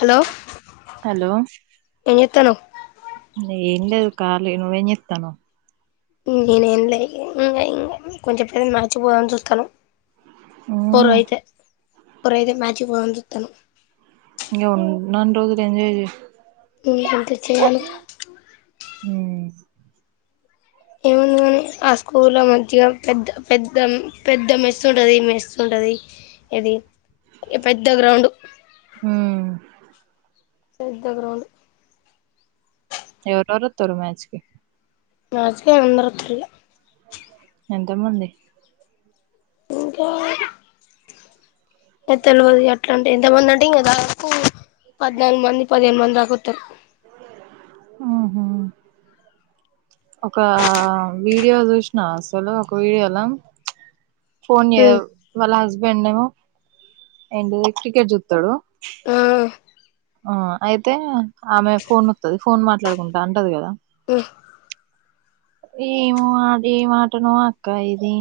Hello hello ఎం చేత్తనవ్ ఏం లేదు కలీ నువ్వు ఎం చేత్తనవ్ నేనేం లే ఇంగ ఇంగ కొంచెం పే అయినాక మ్యాచ్ కు పోదమని చూస్తానం పొర్ మ్మ్ అయితే పొర్యితే మ్యాచిక్ పోదాం అని సూత్తనం ఇగ ఉన్నా అన్ని రోజులు ఎంజాయ్ చేయ్ ఇంకెంత చేయాలి మ్ ఏముంది కాని ఆ స్కూల్ ల మంచిగా పెద్ద పెద్ద పెద్ద మెస్తుంటది ఈ మెస్తుంట ది అది పెద్ద గ్రౌండ్ మ్మ్ పెద్ద గ్రాౌండ్ ఎవరేవరు వస్తారు మ్యాచ్కి మ్యాచ్ కి అందరు వస్తారు ఇగ ఎంతమంది ఇంకాే ఇగ తెలువదు అట్లా అంటే ఎంతమంది అంటే ఇంగ దాదాపు పద్నాలుగు మంది పదిహేను మంది దాక ఓత్తరు మ్ హూ ఒక్క వీడియో చూసినవా అసలు ఒక వీడియో ల ఫోన్ చే ఉమ్ వాళ్ళ హస్బెండ్ నేమో ఎంటిది క్రికెట్ చూత్తడు ఆ ఆ అయితే ఆమె ఫోన్ ఒత్తది ఫోన్ మాట్లాడుకుంటా అంటది కదా ఉమ్ ఏమో అదెమాటనో అక్క ఇది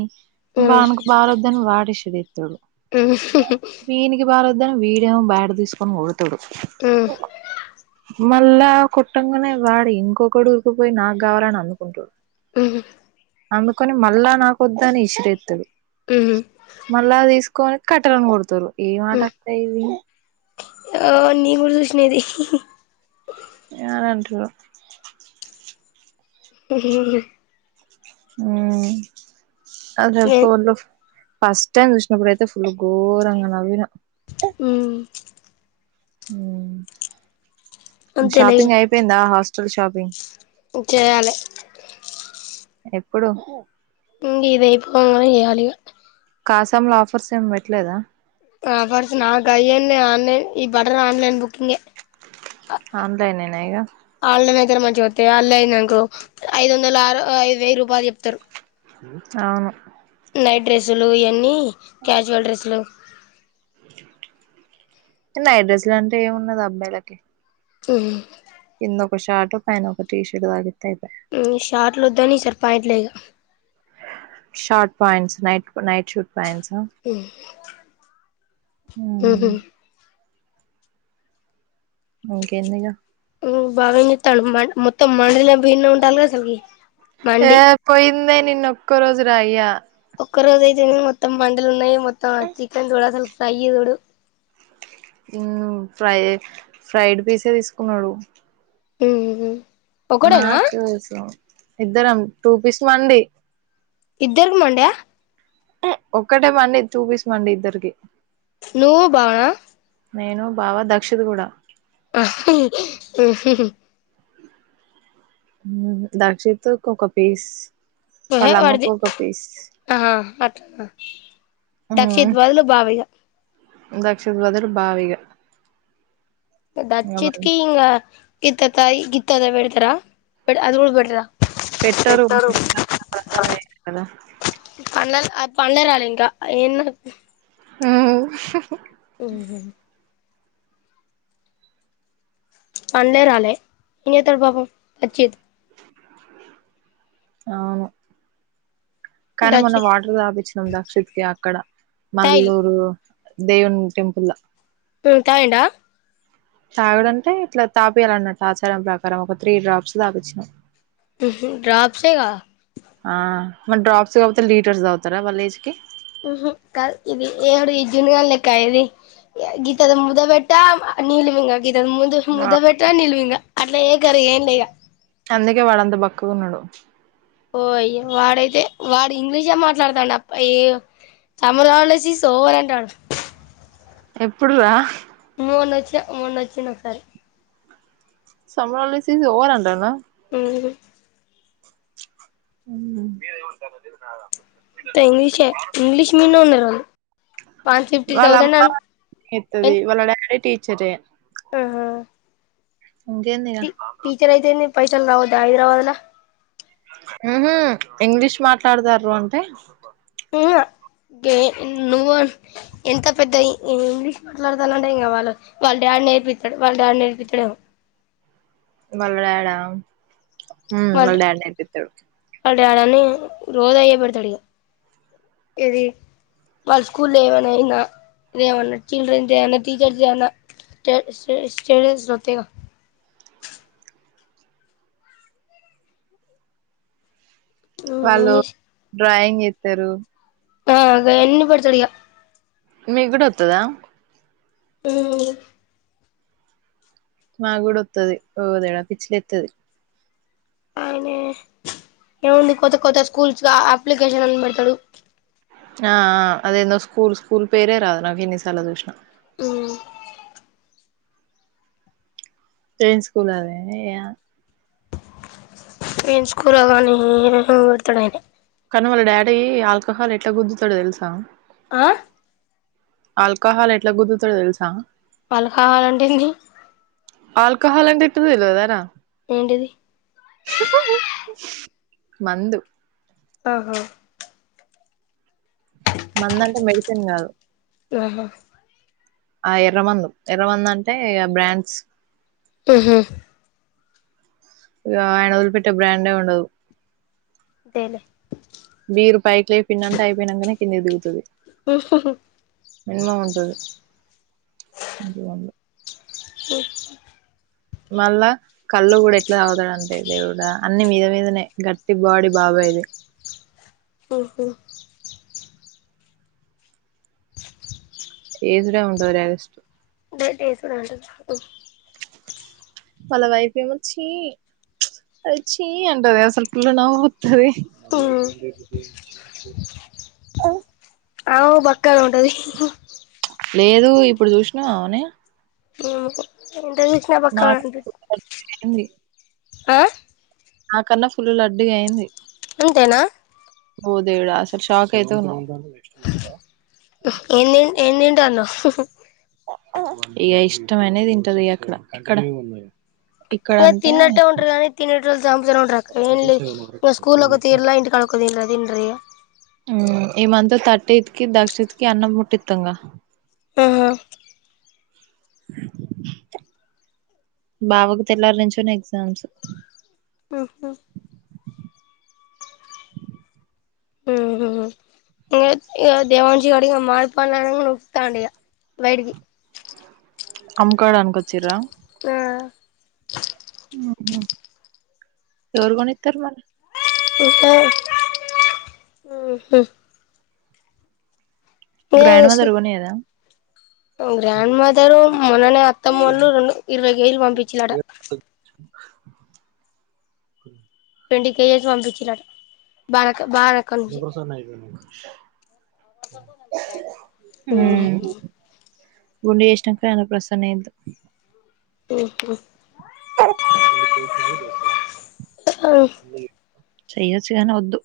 ఉమ్ వానికి బాలొద్దని వాడిస్ రేత్తడు ఉమ్ ఒద్దని వీడేమో బ్యాట్ తీసుకొని కొడుతడు ఉమ్ మళ్ళా కొట్టంగనే వాడు ఇంకొకడు ఊరికిపోయి నాగ్గావాలని అందుకుంటు [unintelligible] అందుకొని మళ్ళా నాకు ఒద్దని ఇసిరెత్తడు ఉహు మళ్ళా తీసుకొని కట్టెలని కొడతరు ఏం ఆట అక్క ఇది ఆ నేను గుడ చూసిన ఇది అని అంటారు [unintelligible] మ్ అదే ఫోన్లో ఫస్ట్ టైం చూసినప్పుడైతే ఫుల్ గోరంగ నవ్వినా మ్ మ్ అంతేలే షాపింగ్ అయిపోయిందా హాస్టల్ షాపింగ్ చేయాలి ఎప్పుడు ఇంగ ఇదయిపోగానే చేయాలిగా కాసాం లో ఆఫర్స్ ఏమ్ పెట్లేదా ఆఫర్స్ నా కయన్ని ఆన్లైన్ ఈ బటల్ ఆన్లైన్ బుకింగే ఆన్లైనేనా ఇగ జర మంచిగొత్తయ్ ఆన్లైన్ అంకో ఐదు వందల ఆరు వెయ్యరూపాల్ చెప్తారు అవును నైట్ డ్రస్సులు ఇయన్నీ క్యాజువల్ డ్రస్సులు నైట్ డ్రసులంటే ఏమున్నది అబ్బాయిలకి మ్ కిందొక షార్ట్ పైన్ ఒక టీషర్ట్ తగిలితే అయిప్ షార్ట్లు ఒద్దని ఇసారి పాయింట్లే ఇగ short pants night night shoot pants మ్ మ్ హూ ఇంకేందిగ మ్ బావేం చేత్తాండు మొత్తం మండీలే ఏ పోయిందే నిన్నోక్క రోజురా అయ్యా ఒక్క రోజు అయితేంది మొత్తం మండీలున్నయి మొత్తం చికెన్ చూడు అసలు ఫ్రై చూడు మ్ ఫ్రై ఫ్రైడ్ పీసే తీసుకున్నడు మ్మ్ నాకోసం ఇద్దరం టూ పీస్ మండీ ఇద్దరికి మండి ఆ ఒక్కటేమండి టూ పీస్ మండి ఇద్దరికి నువ్వు బావనా నేను బావా దక్షిత్ కూడా [unintelligible] దక్షిత్ కొక్క పీస్ ఓహే వాలమ్మకు ఒక పీస్ ఆహ దక్షిత్ బదులు బావిగ క్షిత్ బదులు బావిగ దచ్చిత్కి హింగ గిత్త తాయ్ గిత్తంత పెడతార బట్ అది గూడా పేట్రా పెట్టరు అట్లనే కదా [inaudible] పండరాలింకా ఏన్నా ఓ ఉ పన్లె రాలే ఎం చెత్తడు పాపం వచ్చి అవును కానీ మొన్న దక్షిత్ వాటర్ దాపిచ్చినాం దక్షిత్ కి అక్కడ తాగిల్ మల్లూరు దేవున్ టెంపుల ఉమ్ కైండ తాగడంటే ఇట్లా తాపియాలన్నాట్టు ఆచారం ప్రకారం ఒక త్రీ డ్రాప్స్ తాపిచ్చిన ఉహు డ్రాప్స్సేగా ఆ మరి డ్రాప్స్ కాపోతే లీటర్స్ తాగుతారా వాళ్ళ ఏజ్ కి ఇది ఎవడు ఈ జున్నుగానిలేక్క ఇది గీతది ముద్దవెట్ట నీలి వింగ గీతది ముందు ముద్ద పెట్ట నిల్ మింగ అట్ల చేయకర్రి ఎయ్యర్రి ఇంగ అందుకే వాడంత బక్కగా ఉన్నాడు ఓయ వాడైతే వాడు ఇంగ్లీషే మాట్లాడతాండు అప్ప ఎ సమ్మర్ హాలిడేస్ ఇస్తా ఓవర్ అంటాండు ఎప్పుడు రా మూన్నొచ్చి మూన్నొచ్చిన్ది ఒకసారి సమ్మర్ హాలిడేస్ ఇస్ ఓవర్ అంటాండా ఉహు ఉహు ఇంగ్లీషే ఇంగ్లీష్ మీదనే ఉన్నారు వాళ్ళు వన్ ఫిఫ్టీ వాళ్ళ థౌజండ్ అమ్మ అను చెత్తది వాళ్ళ డాడీ టీచరే అహ ఇంకేంది ఇగ టి టీచర్ అయితేంది పైసల్ రావొద్దా హైదరాబాద్ల ఉహు ఇంగ్లీష్ మాట్లాడతారు అంటే ఏ కె నువ్వు ఎంత పెద్ద ఇంగ్లీష్ మాట్లాడతానవంటే ఇంకా వాళ్ళు వాళ్ళ డాడీ నేర్పితాడు వాళ్ళ డాడీ నేర్పితడేమో వల్ల డాడ్ ఆ ఉ వల్ల డాడ్ నేర్పితాడు డాడ్ అని రోజ్ అయ్యే పెడతాడు ఇగ వాళ్ళ స్కూల్లో ఏమైనా ఇంగ ఇదేమన్నా చిల్డ్రన్స్ డే అయిన టీచర్స్ డే ఐన స్టేట్ స్టే స్టేటస్ లు వత్తాయిగా వాళ్ళు ఉహు డ్రాయింగ్ ఇత్తరు ఆ అదె అన్ని పెడతాడు ఇగ మీ కూడా వతదా ఊ మాగూడొత్తది ఓదేవుడా పిచ్చి లేత్తది ఆయనే ఏముంది కొత్త కొత్త స్కూల్స్గా అప్లికేషన్ అన్ పెడతాడు ఆ అదేందో స్కూల్ స్కూల్ పేరే రాదు నాకు ఎన్ని సార్లు జుషిన ఊ ట్రైన్ స్కూల్ద పెన్ స్కూలో కాని పెడతాడయన కానీ వాళ్ళ డాడీ ఆల్కహాల్ ఎట్లా గుద్దుతాడో తెల్సా ఆ అల్కాహాల్ ఎట్లా గుద్దుతాడో తెల్సా ఆల్కాహలంటేంది ఆల్కహాల్ అంటే ఏంటో తెలువదారా ఏంటిది మందు అహ మంద అంటే మెడిసిన్ కాదు ఆహా ఆ ఎర్ర మందు ఎర్ర మంద అంటే బ్రాండ్స్ మ్ హు ఇగ ఆయనోదిల్పెట్ట బ్రాడ్ే ఉండదు తెలే బీరు పైకి లేపిండు అంటే అయిపోయినంకానే కిందికి దిగితది ఉహుహు మినిమమ్ ఉంటది మ్ మళ్ళా కళ్ళు కూడా ఎట్లా తాగుతాడుంటే దేవుడా అన్ని మీద మీదనే గట్టి బాడీ బాబ య్ ది మ్ హు ఏసుడే ఉంటది డైరెక్ట్ ేట్సుడాంట వాళ్ళ వైఫ్ ఏమో చ్చి అది చీ అంటది అసలు ఫుల్లు నవ్ తది ఉమ్ ఆమే కుడా బక్కగానే ఉంటది లేదు ఇప్పుడు చూసినావా అమేని ఏమో ఎంత చుసిన బక్కనే ఆని అయింది ఆ నాకన్నా ఫుల్లులడ్డుగా అయింది అంతెనా ఓదేవుడా అసలు శాక్ అయితవ్ నువ్ ఎం తిం ఎం తింటాందో ఇగ ఇష్టమైనై తింటది ఇగ అక్కడ ఇక్కడ ఇక్కడ ఏ అంటే తిన్నట్టే ఉంటరు కని తినేటోల్ సామ్ముతనే ఉంటారు అక్క ఇగ స్కూల్ ల ఒక తీర్ల ఇంటికడ ఒక తీర్ల తింటారు ఇగ మ్ ఈ మంత థర్టీత్ కి దక్షిణిత్ కి అన్నం ముట్టిత్తంగా ఆహా [inaudible] బావకు తెల్లారి నుంచెని ఎగ్జామ్స్ మ్ హు మ్ హు ఇగ ఇగ దేవాన్షి గాడు మామిడి పండ్లు అనంగానే ఊరుకుతాండు ఇగ బయటికి అమ్ముకోడానికి కోచ్చిర్ర ఆ మ్ హు ఎవరు కొనిత్తరు మరే ఇంకా మ్ హు గ్రాండ్ మదర్ కొనియదా గ్రాండ్ మదరు మొన్ననే అత్తమ్మోళ్ళు రెండు ఇరవై కేజీలు పంపించ్చిళ్ళట ట్వంటీ కేజస్ పంపిచ్చిండట బాల అన్నప్రసాన అయిపోయినాంక మ్ గుండె చేష్నాంక ఆయన ప్రసన్న ఇద్దు ఓహొ ప ఎందుకేడ్చినావో [inaudible] ముందే చెప్తున్నా చెయ్యొచ్చు గాని వద్దు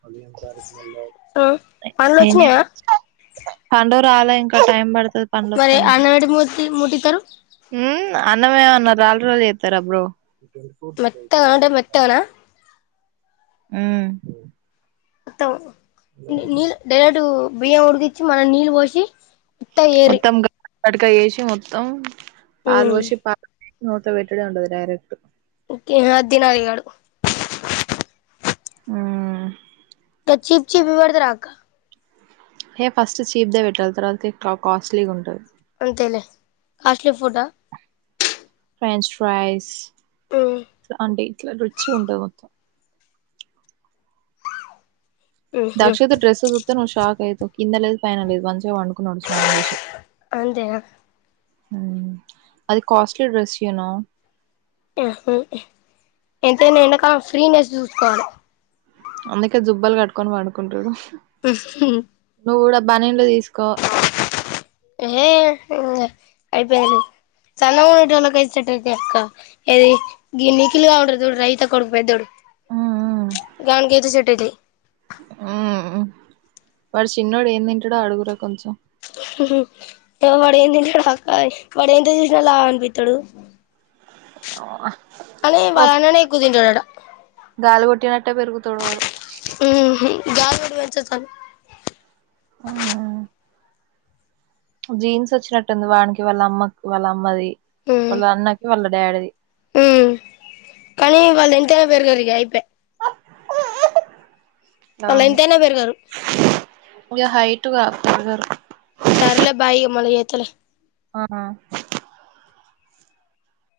ప త పండ్లు ఎ వచ్చినాయా [unintelligible] పండు రాలె ఇంకా టైమ్ పడుద్ సరే అన్నవడ్డీ మూర్తి మూటికరు హు అన్నం ఏమేన్నా రాళ్ళుతో చేత్తార బ్రో మెత్తగా అంటే మెత్తగనా మ్ మొత్తం నీళ్ డైరెక్ట్ బియ్యం ఉడికిచ్చి మనం నీళ్ళు పోసి త్తయేరి కడకా వేసి మొత్తం పాలు పోసి పాలు నోట్లో పెట్టుడే ఉంటది డైరెక్ట్ ఓకే ఇగ అద్దినడిగడు మ్ ఇక చీప్ చీపియ్ పెడతరా అక్క ఏ ఫస్ట్ చీప్దే పెట్టాలి తర్వాత కాస్ట్లీగుంటది అంతేలే కాస్ట్లీ ఫుడ్డా ఫ్రెంచ్ ఫ్రైస్ ఉమ్ అంటే ఇట్లా రిచ్గుంటది మొత్తం ఉహు దక్షిత డ్రెస్ జూత్తే నువ్ షాక్ అయితవ్ కింద లేదు పైన లేదు వన్స్ చిగా పండుకున్నాడు స్నానం జేసి అంతేనా హు అది కాస్ట్లీ డ్రెస్ యూనో ఆ ఎంతైనా ఎండాకాలం ఫ్రీనెస్ చూసుకోవాలె అందుకే జుబ్బాలు కట్టుకొని పడుకుంటాడు [unintelligible] బనిన్లు తీస్ ఎహె ఇంగ అయిపోయినయ్ సన్నగుండేటోళ్ళకైతే సెట్టాయితయక్క ఏది గి నిఖిల్గాడుంటాడు చుడు రైత కొడుకు పేద్దొడు ఉమ్, గానికైతే సెట్ అయితయ్ మ్ వాడు చిన్నోడు ఏం తింటాడో అడుగురా కొంచెం [unintelligible] వడ ఎం తింటాడు అక్క వాడు ఎంత చూసినా లావనిపిత్తాడు ఆ [unintelligible] అనీ వాళననే మొత్తం ఎక్కువ తింటడట గాలి కొట్టినట్టే పెరుగుతాడు వాడు గాలి కొట్టిపెంచోచ్చు వాణి ఉమ్. జీన్స్ వచ్చినట్టుంది వానికి వాళ్ళ అమ్మ వాళ్ళ అమ్మది ఉమ్ వాళ్ళ అన్నకి వాళ్ళ డాడిది పెరగరిగా అయిపాయె వాళ్ళు అవును ఎంతైనా పెరగరు ఇగ హైటుగా పెరగరు సర్లే బాయిగా మల్లా జేత్తాలే ఆ